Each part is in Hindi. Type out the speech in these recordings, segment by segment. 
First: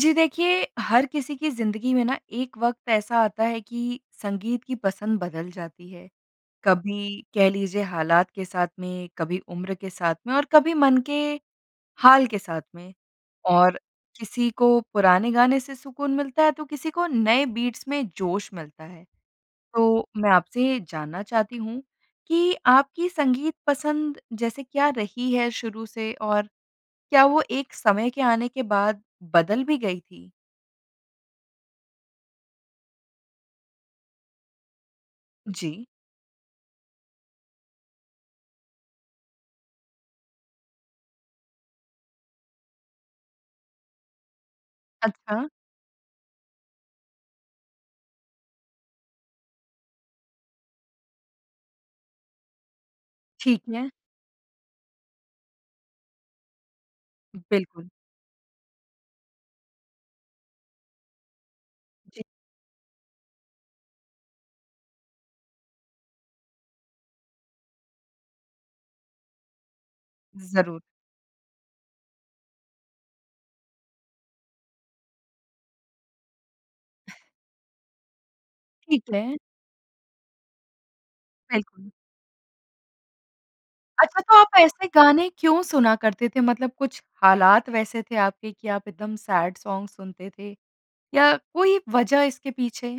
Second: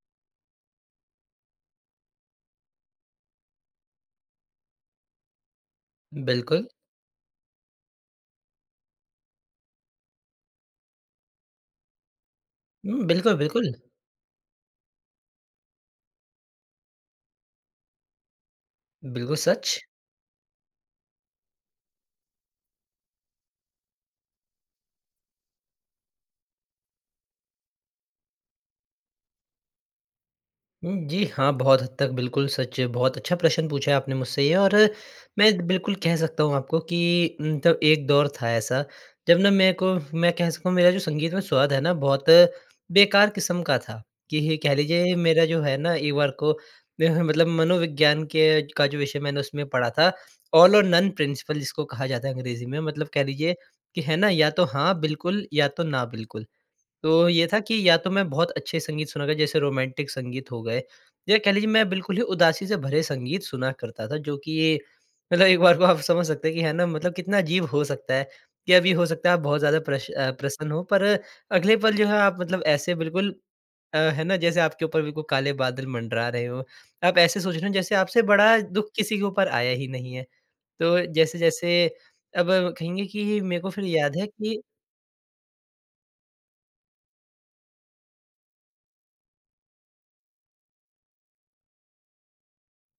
जी देखिए हर किसी की ज़िंदगी में ना एक वक़्त ऐसा आता है कि संगीत की पसंद बदल जाती है। बिल्कुल। कभी कह लीजिए हालात के साथ में, कभी उम्र के साथ में और कभी मन के हाल के साथ में। हुँ, बिल्कुल, बिल्कुल। और किसी को पुराने गाने से सुकून मिलता है तो किसी को नए बीट्स में जोश मिलता है। बिल्कुल सच। तो मैं आपसे ये जानना चाहती हूँ कि आपकी संगीत पसंद जैसे क्या रही है शुरू से? और क्या वो एक समय के आने के बाद बदल भी गई थी? हुँ, जी हाँ, बहुत हद तक बिल्कुल सच है। बहुत अच्छा प्रश्न पूछा आपने मुझसे ये। और मैं एक जी। बिल्कुल कह सकता हूँ आपको कि उम, तब एक दौर था ऐसा, जब ना मेरे को, मैं कह सकता हूँ मेरा जो संगीत में स्वाद है ना बहुत बेकार किस्म का था। कि ही ये कह लीजिए मेरा अच्छा। जो है ना एक बार को मेरा मतलब मनोविज्ञान के का जो विषय मैंने उसमें पढ़ा था ऑल और नन प्रिंसिपल जिसको कहा जाता है अंग्रेज़ी में। मतलब कह लीजिए ठीक है। कि है ना या तो हाँ बिल्कुल या तो ना बिल्कुल। तो ये था कि बिल्कुल। या तो मैं बहुत अच्छे संगीत सुनूँगा जैसे रोमांटिक संगीत हो गए। या कह लीजिए मैं बिल्कुल ही जी। उदासी से भरे संगीत सुना करता था। जो कि ये मतलब एक बार को आप समझ सकते हैं कि है ना, मतलब कितना अजीब हो सकता है कि अभी हो सकता है आप बहुत ज़्यादा प्रश अ, प्रसन्न ज़रूर। हो पर अगले पल जो है आप मतलब ऐसे बिल्कुल अ, है ना, जैसे आपके ऊपर भी कोई काले बादल मंडरा रहे हों। आप ऐसे सोच रहे हैं जैसे आपसे बड़ा दुःख ठीक किसी के है। ऊपर आया ही नहीं है। तो जैसे-जैसे बिल्कुल। अब कहेंगे कि मेरे को फिर याद अच्छा है तो आप कि ऐसे गाने क्यों सुना करते थे? मतलब कुछ हालात वैसे थे आपके कि आप एकदम सैड सॉन्ग सुनते थे? या कोई वज़ह इसके पीछे?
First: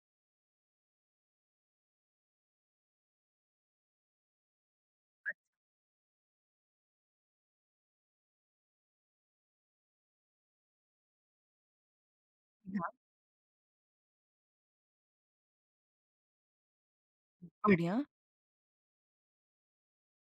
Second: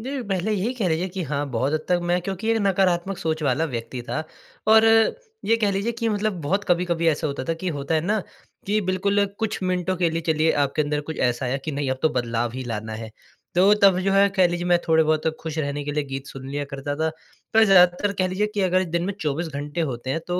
दिल पहले यही कह लीजिए कि हाँ, बहुत हद तक मैं क्योंकि एक नकारात्मक सोच वाला व्यक्ति था। और [unintelligible] ये कह लीजिए कि मतलब बहुत कभी-कभी ऐसा होता था कि होता है ना, कि बिल्कुल कुछ मिनटों के लिए चलिए आपके अंदर कुछ ऐसा है कि नहीं अब तो बदलाव ही हाँ। लाना है। तो तब जो है कह लीजिए मैं थोड़े-बहुत खुश रहने के लिए गीत सुन लिया करता था। पर बढ़िया। ज़्यादातर कह लीजिए कि अगर दिन में 24 घंटे होते हैं तो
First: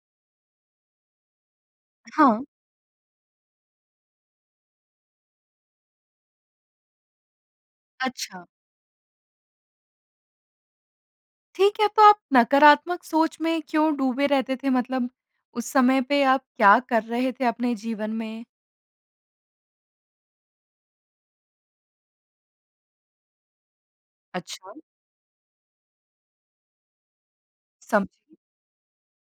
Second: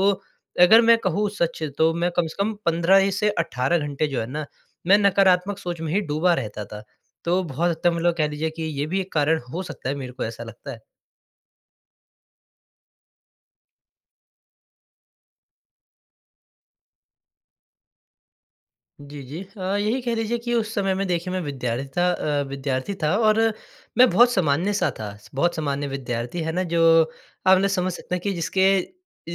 अगर मैं कहूँ सच तो मैं कम से हाँ। कम 15 इ से 18 घंटे जो है ना मैं नकारात्मक सोच में ही डूबा रहता था। तो बहुत हद तक मतलब कह अच्छा। लीजिए कि ये भी एक कारण हो सकता है। मेरे को ऐसा लगता है। ठीक है तो आप नकारात्मक सोच में क्यों डूबे रहते थे? मतलब उस समय पे आप क्या कर रहे थे अपने जीवन में? जी, जी। हाँ, यही कह लीजिए कि उस समय में देखिए मैं विद्यार्थी था अ, विद्यार्थी था और मैं बहुत अच्छा। सामान्य-सा था। स बहुत सामान्य विद्यार्थी, है ना, जो आप ना समझ सकते हैं कि समझी। जिसके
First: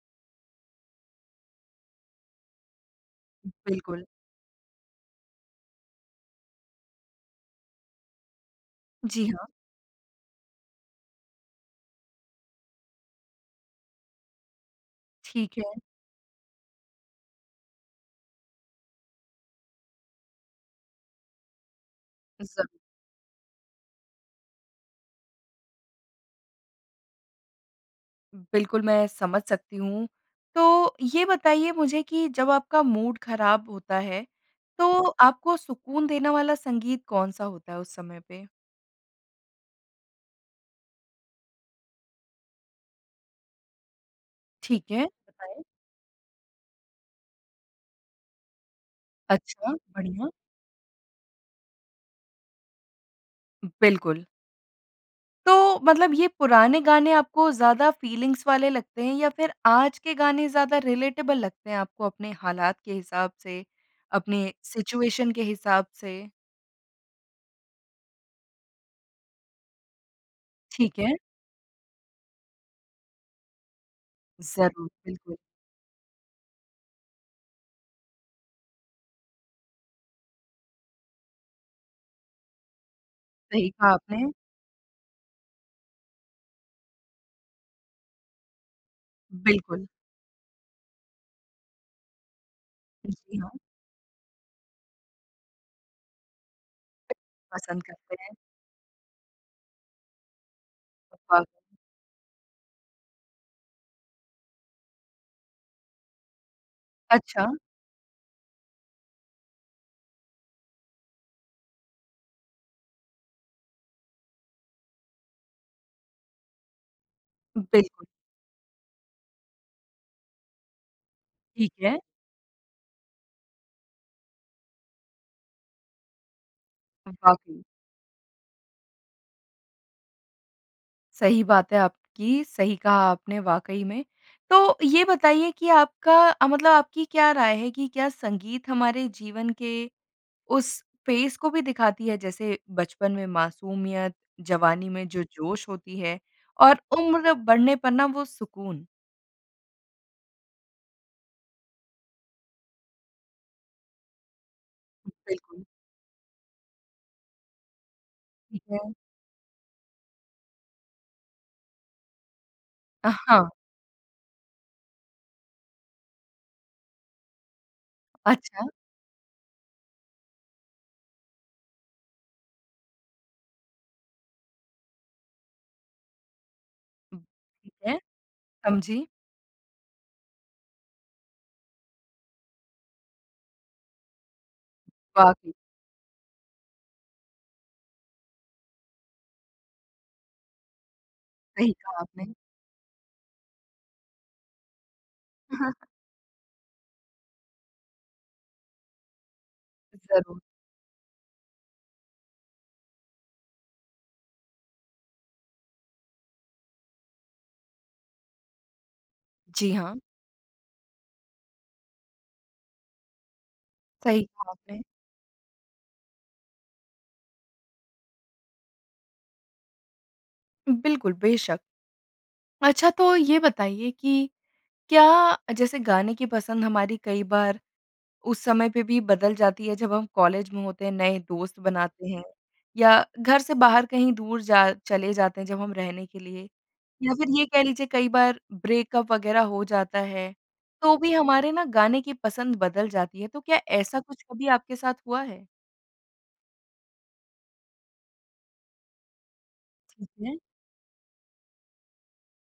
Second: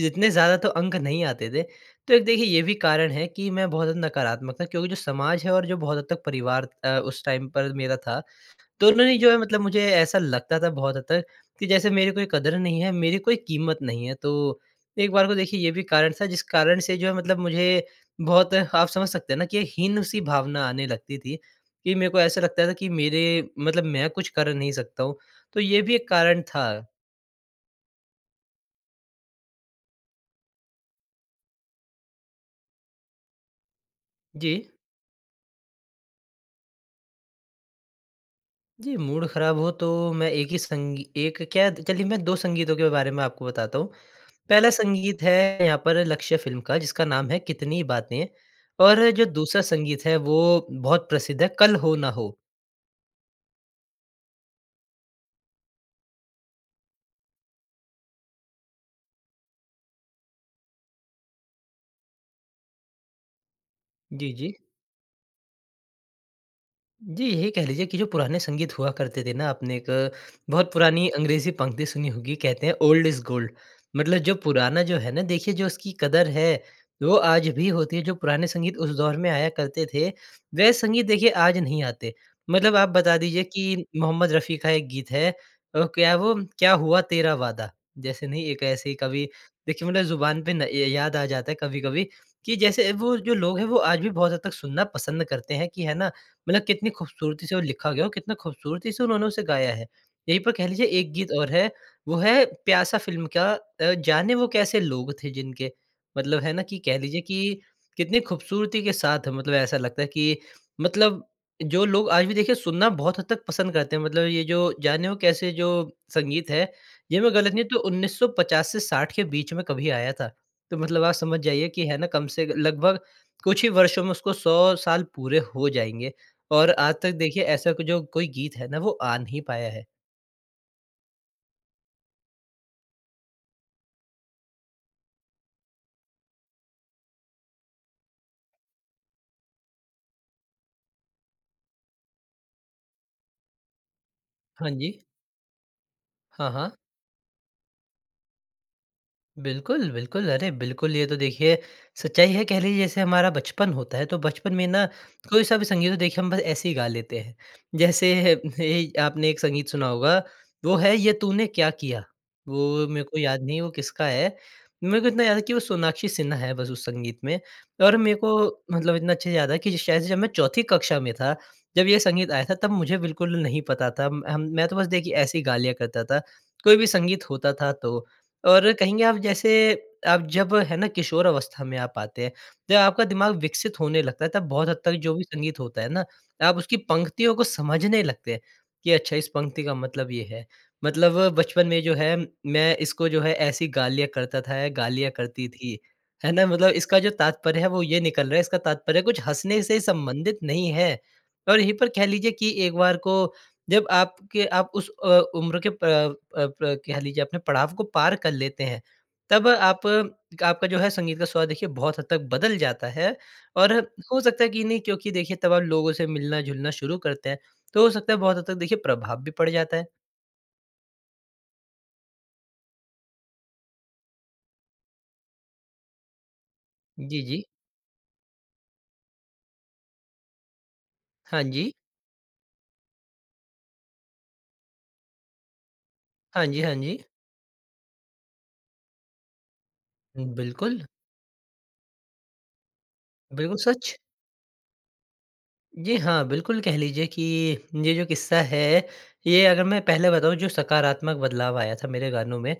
इतने ज़्यादा तो अंक नहीं आते थे। तो एक देखिए ये भी कारण है कि मैं बहुत बिल्कुल। ज़्यादा नकारात्मक था। क्योंकि जो समाज है और जो बहुत हद तक परिवार अ, उस टाइम पर मेरा था, तो उन्होंने जी, जो है हाँ। मतलब मुझे ऐसा लगता था बहुत हद तक कि जैसे मेरे कोई क़द्र नहीं है, मेरी कोई कीमत नहीं है। तो एक बार को ठीक देखिए ये है। भी कारण था जिस कारण से जो है मतलब मुझे बहुत आप समझ सकते हैं ना, कि हीन-सी भावना आने लगती थी। कि मेरे को ऐसा ज़रूर। लगता था कि मेरे मतलब मैं कुछ कर नहीं सकता हूँ। तो ये भी एक कारण था। बिल्कुल मैं समझ सकती हूँ। तो ये बताइए मुझे कि जब आपका मूड ख़राब होता है जी। तो आपको सुकून देने वाला संगीत कौन-सा होता है उस समय पे? जी, मूड ख़राब हुआ तो मैं एक ही संगी एक क्या कह लीजिए मैं 2 संगीतों के बारे में आपको बताता हूँ। पहला ठीक है। संगीत बताएँ। है यहाँ पर लक्ष्य फ़िल्म का जिसका नाम है कितनी बातें। और जो दूसरा अच्छा, संगीत है बढ़िया। वो बहुत प्रसिद्ध है, कल हो ना हो। बिल्कुल। तो मतलब ये पुराने गाने आपको ज़्यादा फ़ीलिंग्स वाले लगते हैं? या फिर आज के गाने ज़्यादा रिलेटेबल लगते हैं आपको अपने हालात के हिसाब से? जी, अपने जी। सिचुएशन के हिसाब से? जी, यही कह लीजिए कि जो पुराने संगीत हुआ करते थे ना आपने एक, बहुत ठीक पुरानी है। अंग्रेज़ी पंक्ति सुनी होगी, कहते हैं ओल्ड इज़ गोल्ड। मतलब जो पुराना ज़रूर। जो है ना बिल्कुल। देखिए जो उसकी क़द्र है, वो आज भी होती है। जो पुराने संगीत उस दौर में आया करते थे, वह संगीत देखिए आज नहीं आते। मतलब आप बता दीजिए सही कि कहा मोहम्मद आपने। रफ़ी का एक गीत है ओह क्या वो क्या हुआ तेरा वादा। जैसे नहीं एक ऐसे ही कवि बिल्कुल। देखिए मतलब ज़ुबान पे ना य याद आ जाता है कभी-कभी कि जैसे वो जो जी, हाँ। लोग हैं वो आज भी बहुत हद तक सुनना पसंद करते हैं कि है ना, मतलब कितनी खूबसूरती से वो पसंद लिखा गया हो, करते कितना हैं। खूबसूरती से उन्होंने उसे गाया है। यहीं पर कह लीजिए एक गीत वाक़ और है वो है प्यासा फ़िल्म का, अ जाने वो कैसे लोग थे जिनके, मतलब है ना कि कह लीजिए अच्छा। कि कितनी खूबसूरती के साथ मतलब ऐसा लगता है कि मतलब जो लोग आज भी देखिए सुनना बहुत हद तक पसंद करते हैं। मतलब ये जो, जाने वो कैसे जो संगीत है ये मैं गलत नहीं हूँ तो बिल्कुल। 1950 से 60 के बीच में कभी आया था। तो मतलब आप समझ जाइए ठीक कि है है। ना कम से लगभग कुछ ही वर्षों में उसको 100 साल पूरे हो जाएँगे और आज तक देखिए वाक़ई। ऐसा कुछ जो कोई गीत है ना वो आ नहीं पाया है। सही बात है आप की। सही कहा आपने वाक़ई में। तो ये बताइए कि आपका अ, मतलब आपकी क्या राय है कि क्या संगीत हमारे जीवन के उस पेस को भी दिखाती है, जैसे बचपन में मासूमियत, हाँ जवानी जी। में जो जोश होती है हाँ, हाँ। और उम्र बढ़ने पर ना वो सुकून? बिल्कुल, बिल्कुल। अरे बिल्कुल। ये तो देखिए सच्चाई है कह लीजिए जैसे हमारा बचपन होता है तो बचपन में ना कोई-सा बिल्कुल। भी संगीत देखिए हम बस ऐसे ही गा लेते हैं। जैसे ठीक ए है। आपने एक संगीत सुना होगा वो है ये तूने क्या किया। वो मेरे अ, को याद हाँ। नहीं है वो किसका है, मेरे को इतना याद है कि वो सोनाक्षी सिन्हा है बस उस संगीत में। और मेरे को अच्छा। मतलब इतना अच्छा याद है कि शायद से जब मैं चौथी कक्षा में था जब ये संगीत आया था तब मुझे बिल्कुल नहीं पता था। म हम मैं तो बस देखिए ऐसी गा लिया करता था, कोई भी संगीत होता था ठीक है। तो। और कहेंगे समझी। आप जैसे आप जब है ना किशोर अवस्था में आप आते हैं, जब आपका दिमाग विकसित होने लगता था बहुत हद तक जो भी वाक़ई। संगीत होता है ना आप उसकी पंक्तियों को समझने लगते हैं, कि अच्छा इस पंक्ति का मतलब ये है। मतलब बचपन सही में जो कहा है आपने। मैं इसको जो है ऐसी गा लिया करता था, या गा लिया करती अ, हाँ। थी, है ना। मतलब इसका जो तात्पर्य है वो ये निकल रहा है, इसका तात्पर्य कुछ हँसने से संबंधित ज़रूर। नहीं है। और यहीं पर कह लीजिए कि एक बार को जब आपके आप उस अ, उम्र के प अ, प्र कह लीजिए आपने पड़ाव को पार कर लेते हैं, तब जी आप हाँ। एक आपका जो है संगीत का स्वाद देखिए बहुत हद तक बदल जाता है और हो सही सकता है कहा कि नहीं आपने। क्योंकि देखिए तब लोगों से मिलना-जुलना शुरू करते हैं। तो हो सकता है बहुत हद तक देखिए प्रभाव भी पड़ जाता है। बिल्कुल, बेशक़। अच्छा तो ये बताइए कि क्या अ, जैसे गाने की पसंद हमारी जी, कई जी। बार उस समय पे भी बदल जाती है जब हम कॉलेज में होते हैं, नए हाँ दोस्त जी। बनाते हैं या घर से बाहर कहीं दूर जा चले जाते हैं जब हम रहने के हाँ लिए। जी। हाँ जी। या फिर ये कह लीजिए कई बार ब्रेकअप वग़ैरह हो जाता है बिल्कुल। तो भी हमारे ना गाने की पसंद बदल जाती है। तो बिल्कुल क्या सच। ऐसा कुछ कभी आपके साथ हुआ है? जी, हाँ। बिल्कुल कह लीजिए कि ये जो किस्सा है ये अगर मैं पहले ठीक बताऊँ है। जो सकारात्मक बदलाव आया था मेरे गानों में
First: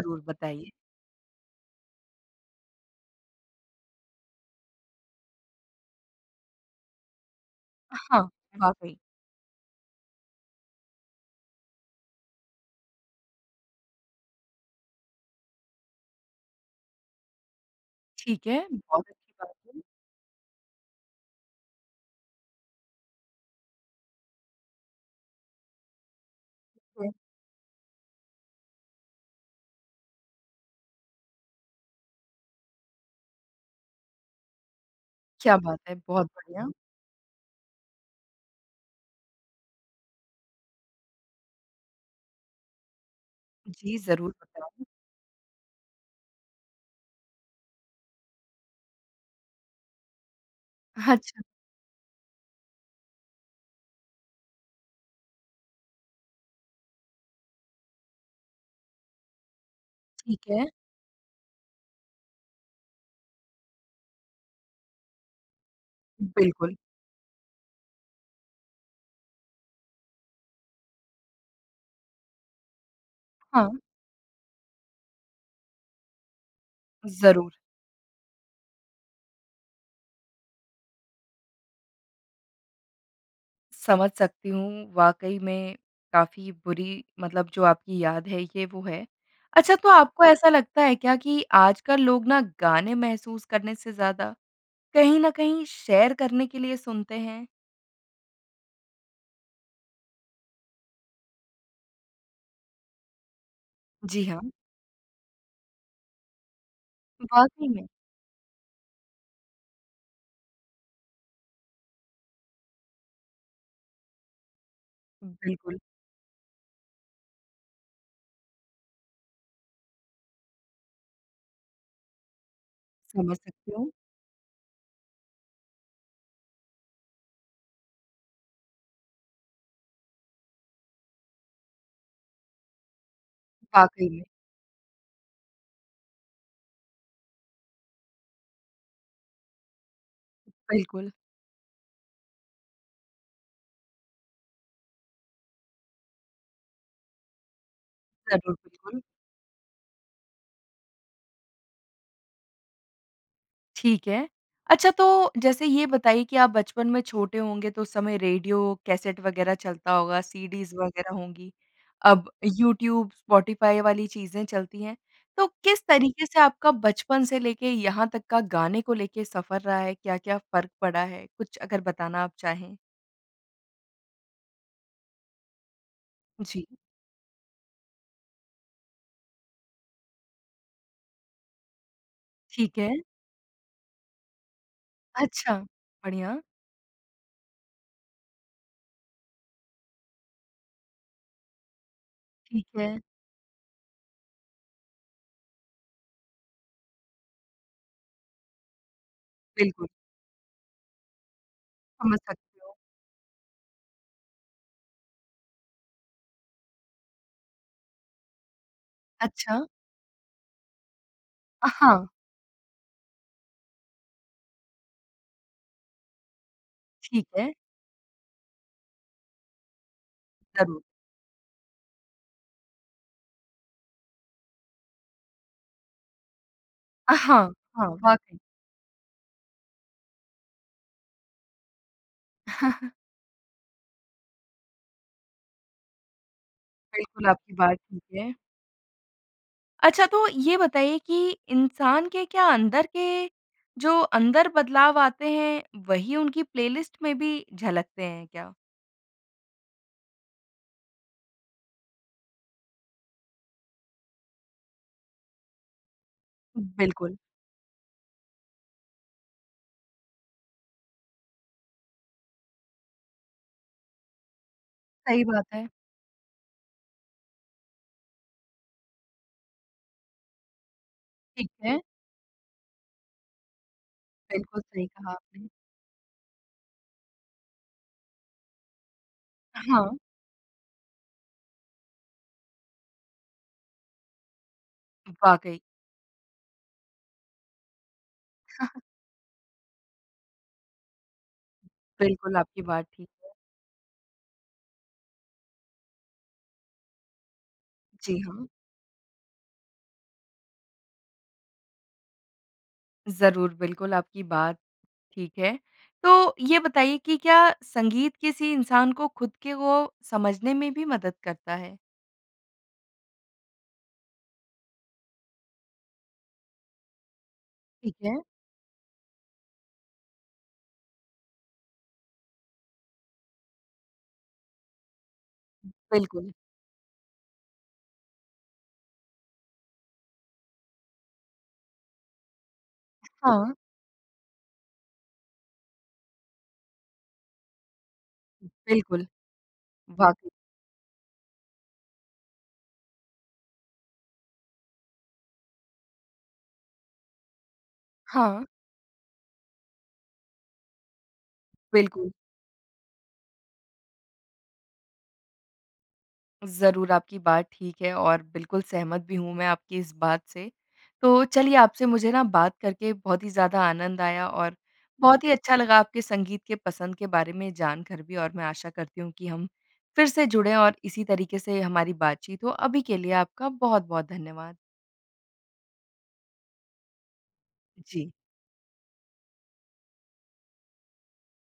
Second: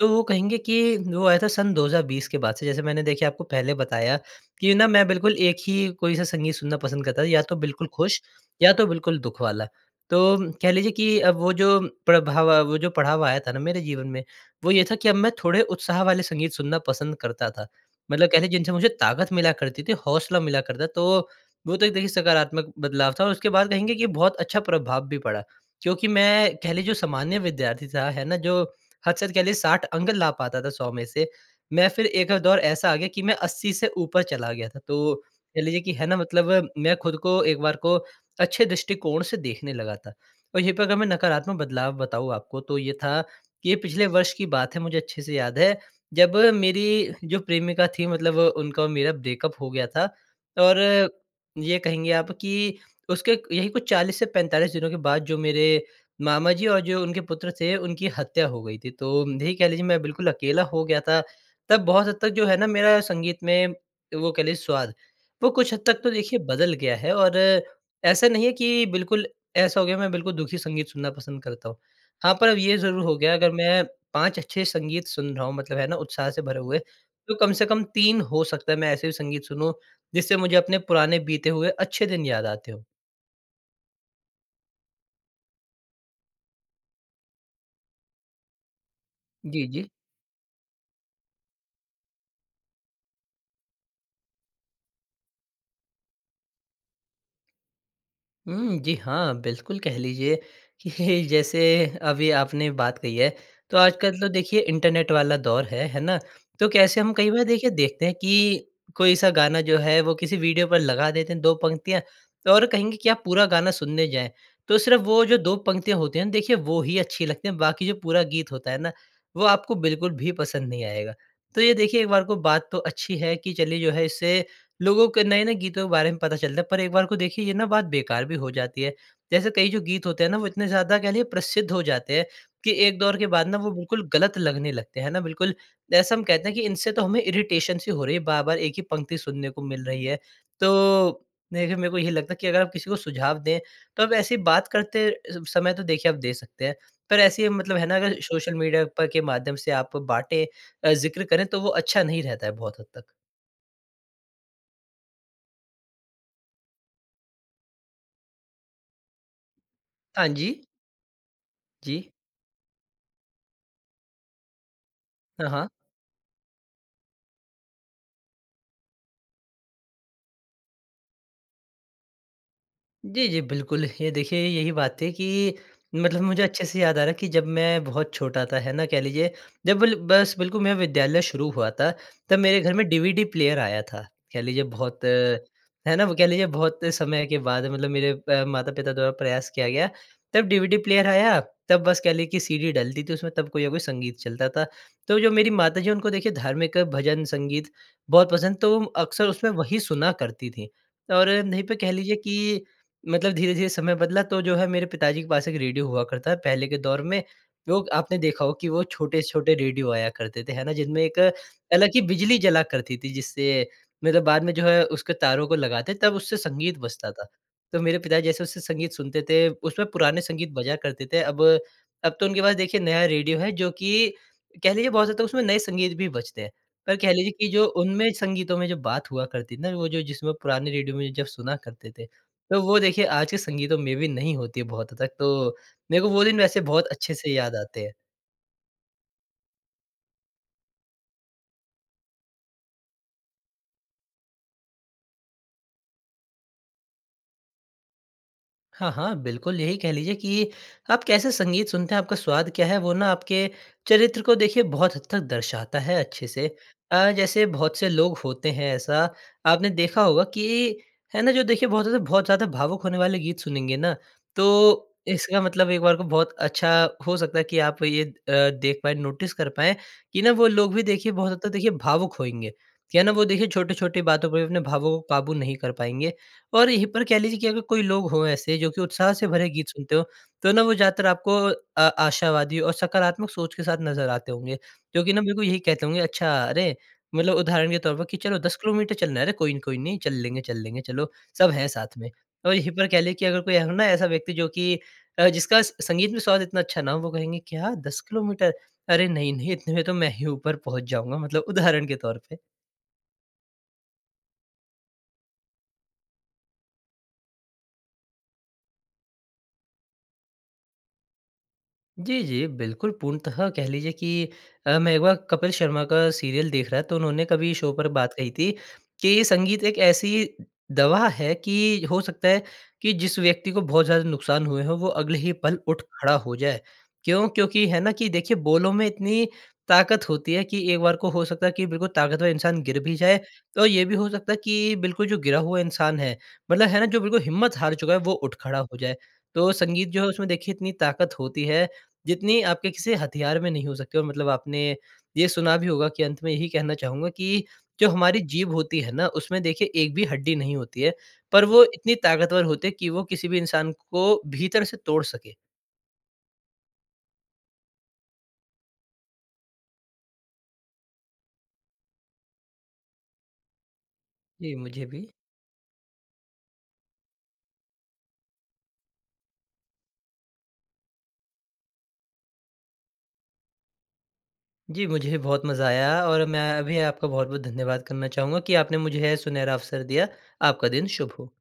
तो वो कहेंगे बताइए। कि वो आया था सन 2020 के बाद से। जैसे मैंने देखिए आपको पहले बताया कि ना मैं बिल्कुल एक ही कोई-सा संगीत सुनना पसंद करता, या तो बिल्कुल अ, खुश, हाँ। या तो वाक़ई। बिल्कुल दुःख वाला। तो कह लीजिए कि अब वो जो प्रभाव, वो जो पड़ाव आया था ना मेरे जीवन में, वो ये था कि अब मैं थोड़े उत्साह वाले संगीत सुनना पसंद करता था। मतलब कह ठीक लें है। जिनसे मुझे बहुत ताकत अच्छी मिला बात है। करती थी, हौसला मिला करता। तो वो तो एक देखिए सकारात्मक बदलाव था। और उसके बाद कहेंगे कि बहुत अच्छा प्रभाव भी पड़ा। क्योंकि मैं कह लें जो हुँ। सामान्य विद्यार्थी था, है ना, जो हद से हद कह लीजिए 60 अंक ला पाता था 100 में से। मैं फिर एक अ, दौर ऐसा आ गया कि मैं 80 से ऊपर चला गया था। तो क्या कह बात लीजिए कि है! है ना बहुत बढ़िया। मतलब, मैं खुद को एक बार को अच्छे दृष्टिकोण से देखने लगा था। और यहीं पे अगर मैं नकारात्मक बदलाव बताऊँ आपको, तो ये था कि ये जी पिछले वर्ष ज़रूर, की बात है बताएँ। मुझे अच्छे से याद है। जब मेरी जो प्रेमिका थी मतलब वो उनका और मेरा ब्रेकअप हो गया था। और अच्छा। ये कहेंगे आप कि उसके क यहीं कुछ 40 से 45 दिनों के बाद जो मेरे मामा जी और जो उनके पुत्र थे उनकी हत्या हो गई थी। तो यही कह लीजिए मैं बिल्कुल ठीक अकेला है। हो गया था। तब बहुत हद तक जो है ना मेरा संगीत में वो कह लें स्वाद, वो कुछ हद तक तो देखिए बदल बिल्कुल। गया है। और ऐसा नहीं है कि बिल्कुल ऐसा हो गया मैं बिल्कुल दुखी संगीत सुनना पसंद करता हूँ। हाँ, पर अब ये ज़रूर हो गया है अगर हाँ। मैं 5 अच्छे संगीत सुन रहा हूँ मतलब है ना, उत्साह से भरे हुए तो कम ज़रूर। से कम 3 हो सकता है मैं ऐसे भी संगीत सुनूँ जिससे मुझे अपने पुराने बीते हुए अच्छे दिन याद आते हों। समझ सकती हूँ। वाक़ई में काफ़ी बुरी मतलब जो आपकी याद है ये वो है। जी, अच्छा जी। तो आपको ऐसा लगता है क्या कि आजकल लोग ना गाने महसूस करने से ज़्यादा कहीं न कहीं शेयर करने के लिए सुनते हैं? हुँ। जी, हाँ। बिल्कुल, कह लीजिए कि जैसे अभी आपने एक बात कही है तो आजकल जी तो हाँ। देखिए इंटरनेट वाला दौर है, है ना। तो कैसे हम कई बार वाक़ई देखिए में। देखते हैं कि कोई सा गाना जो है वो किसी वीडियो पर लगा देते हैं 2 पंक्तियाँ और कहेंगे कि आप पूरा गाना सुनने जाएँ, तो सिर्फ़ वो जो दो बिल्कुल। पंक्तियाँ होते हैं ना, देखिए वो ही अच्छी लगती हैं। बाकी जो पूरा गीत होता है ना वो आपको बिल्कुल भी पसंद नहीं आएगा। तो ये देखिए एक बार को बात तो अच्छी है समझ कि सकती चलिए जो हूँ। है इससे लोगों के नए-नए गीतों के बारे में पता चलता है। पर एक बार को देखिए ये ना बात बेकार भी हो जाती है। जैसे कई जो गीत होते हैं ना वो इतने ज़्यादा कह लीजिए प्रसिद्ध हो जाते हैं कि एक दौर के बाद ना वो बिल्कुल वाक़ई में। गलत लगने लगते हैं ना, बिल्कुल जैसा हम कहते हैं कि इनसे तो हमें इरिटेशन सी हो रही है, बार-बार एक ही पंक्ति सुनने को मिल रही है। बिल्कुल। तो देखिए मेरे को यही लगता कि अगर आप किसी को सुझाव दें तब ऐसी बात करते समय तो देखिए आप दे सकते हैं। पर ऐसे मतलब है ना अगर सोशल ज़रूर, मीडिया बिल्कुल। पर के माध्यम से आप बाँटें अ, ज़िक्र करें तो वो अच्छा नहीं रहता है बहुत हद तक। ठीक है। अच्छा तो जैसे ये बताइए कि आप बचपन में छोटे होंगे तो उस समय रेडियो, कैसेट वग़ैरह चलता होगा हाँ जी। सीडीज़ वग़ैरह होंगी। जी। अब यूट्यूब, स्पॉटिफ़ाई वाली चीज़ें चलती हैं। तो हाँ, हाँ। किस तरीके से आपका बचपन से लेके यहाँ तक का गाने को लेके सफ़र रहा है? क्या-क्या फ़र्क पड़ा है? कुछ अगर बताना आप चाहें। जी, जी, बिल्कुल। ये देखिए यही बात थी कि मतलब मुझे अच्छे जी। से याद आ रहा है कि जब मैं बहुत छोटा था है ना कह लीजिए जब ल बस बिल्कुल मेरा विद्यालय शुरू हुआ था तब मेरे घर ठीक में है। डीवीडी प्लेयर आया था। कह लीजिए बहुत, अच्छा। है ना, वो कह बढ़िया। लीजिए बहुत समय के बाद मतलब मेरे अ, माता-पिता द्वारा प्रयास किया गया, तब डीवीडी प्लेयर आया, तब बस कह लें कि ठीक सीडी है। डलती थी, उसमें तब कोई ना कोई संगीत चलता था। तो जो मेरी माता जी उनको देखिए धार्मिक भजन संगीत बहुत पसंद, तो अक्सर उसमें वही बिल्कुल। सुना करती थी। और नहीं पे कह लीजिए समझ सकती कि हूँ। मतलब धीरे-धीरे समय बदला तो जो है मेरे पिता जी के पास एक रेडियो हुआ करता है, पहले के दौर में लोग आपने देखा हो कि वो छोटे-छोटे अच्छा। रेडियो आया करते थे, है ना। जिनमें एक अ, अलग ही हाँ। बिजली जला करती थी जिससे मेरा बाद में जो है उसके तारों को लगाते तब उससे संगीत बजता था। ठीक है। तो मेरे पिता जैसे उससे संगीत सुनते थे, उसमें पुराने संगीत बजा ज़रूर। करते थे। अब, अब तो उनके पास देखिए नया रेडियो है जो कि कह लीजिए बहुत ज़्यादा उसमें नए संगीत भी बजते हैं। पर कह अ, लीजिए हाँ। कि जो हाँ उनमें वाक़ई। संगीतों में जो बात हुआ करती थी ना वो जो जिसमें पुराने रेडियो में जब सुना करते थे, तो वो देखिए आज के संगीतों में भी नहीं होती है बहुत हद तक। तो मेरे को वो दिन वैसे बहुत अच्छे बिल्कुल, से याद आपकी बात आते हैं। ठीक है। अच्छा तो ये बताइए कि इंसान के क्या अंदर के जो अंदर बदलाव आते हैं, वही उनकी प्लेलिस्ट में भी झलकते हैं क्या? हाँ, हाँ, बिल्कुल। यही कह लीजिए कि आप कैसे संगीत सुनते हैं आपका स्वाद क्या है वो ना आपके चरित्र को देखिए बहुत हद तक दर्शाता है अच्छे से। अ, बिल्कुल। जैसे बहुत से लोग होते हैं ऐसा आपने देखा होगा कि है ना जो देखिए बहुत ज़्यादा, बहुत ज़्यादा भावुक होने वाले गीत सुनेंगे ना। तो सही इसका बात है। मतलब एक बार को बहुत अच्छा हो सकता है कि आप ये अ, देख पाएँ नोटिस कर पाएँ कि ना वो लोग भी देखिए बहुत हद तक ठीक देखिए है। भावुक होएँगे। क्या है ना वो देखिए छोटी-छोटी बातों पे अपने बिल्कुल सही भावों को कहा क़ाबू आपने। नहीं कर पाएँगे। और यहीं पर कह लीजिए कि अगर कोई लोग हो ऐसे जो कि उत्साह से भरे गीत सुनते हाँ। हो तो ना वो ज़्यादातर आपको अ, आशावादी और सकारात्मक सोच के साथ नज़र आते होंगे। जो कि ना बिल्कुल वाक़ई। यही कहते होंगे अच्छा अरे, मतलब उदाहरण के तौर पर कि चलो दस किलोमीटर चलना है ना? अरे कोई नहीं, कोई नहीं। चल लेंगे, चल लेंगे, चलो सब हैं साथ में। बिल्कुल, और आपकी यही बात पर कह ठीक लें कि है। अगर कोई हो ना ऐसा व्यक्ति जो कि अ, जिसका स संगीत में स्वाद इतना अच्छा ना हो वो कहेंगे, "क्या? दस जी हाँ। किलोमीटर, अरे नहीं-नहीं। इतने में तो मैं ही ऊपर पहुँच जाऊँगा।" मतलब उदाहरण के तोर पे। ज़रूर। बिल्कुल, आपकी बात ठीक है। तो ये बताइए कि क्या संगीत किसी इंसान को खुद के वो समझने में भी मदद करता है? जी, जी, बिल्कुल पूर्णतः कह लीजिए कि अ, मैं एक बार कपिल शर्मा का सीरियल देख रहा तो उन्होंने कभी शो पर ठीक बात है। कही थी कि संगीत एक ऐसी दवा है कि हो सकता है कि जिस व्यक्ति को बहुत ज़्यादा नुकसान हुए हों वो अगले ही पल उठ खड़ा बिल्कुल। हो जाए। क्यों? क्योंकि है ना कि देखिए बोलों में इतनी ताकत होती है कि एक बार को हो सकता है कि बिल्कुल ताकतवर इंसान गिर भी जाए। हाँ। और ये भी हो सकता है कि बिल्कुल जो गिरा हुआ इंसान है मतलब है ना, जो बिल्कुल हिम्मत हार चुका है वो उठ खड़ा हो जाए। बिल्कुल। तो संगीत जो है उसमें वाक़ई। देखिए इतनी ताकत होती है जितनी आपके किसी हथियार में नहीं हो सकते। और मतलब आपने ये सुना भी होगा कि अंत में यही कहना चाहूँगा कि जो हमारी हाँ। जीभ होती है ना उसमें देखिए एक भी हड्डी नहीं होती है पर वो इतनी बिल्कुल। ताकतवर होती है कि वो किसी भी इंसान को भीतर से तोड़ सके। ज़रूर, आपकी बात ठीक है और बिल्कुल सहमत भी हूँ मैं आपकी इस बात से। तो चलिए आपसे मुझे ना बात करके बहुत ही ज़्यादा आनंद आया। जी, और मुझे भी। बहुत ही अच्छा लगा आपके संगीत के पसंद के बारे में जानकर भी। और मैं आशा करती हूँ कि हम फिर से जुड़े और इसी तरीके से हमारी बातचीत हो। अभी के लिए आपका बहुत-बहुत धन्यवाद। जी मुझे बहुत मज़ा आया और मैं भी आपका बहुत-बहुत धन्यवाद करना जी। चाहूँगा कि आपने मुझे यह सुनहरा अवसर दिया। आपका दिन शुभ हो।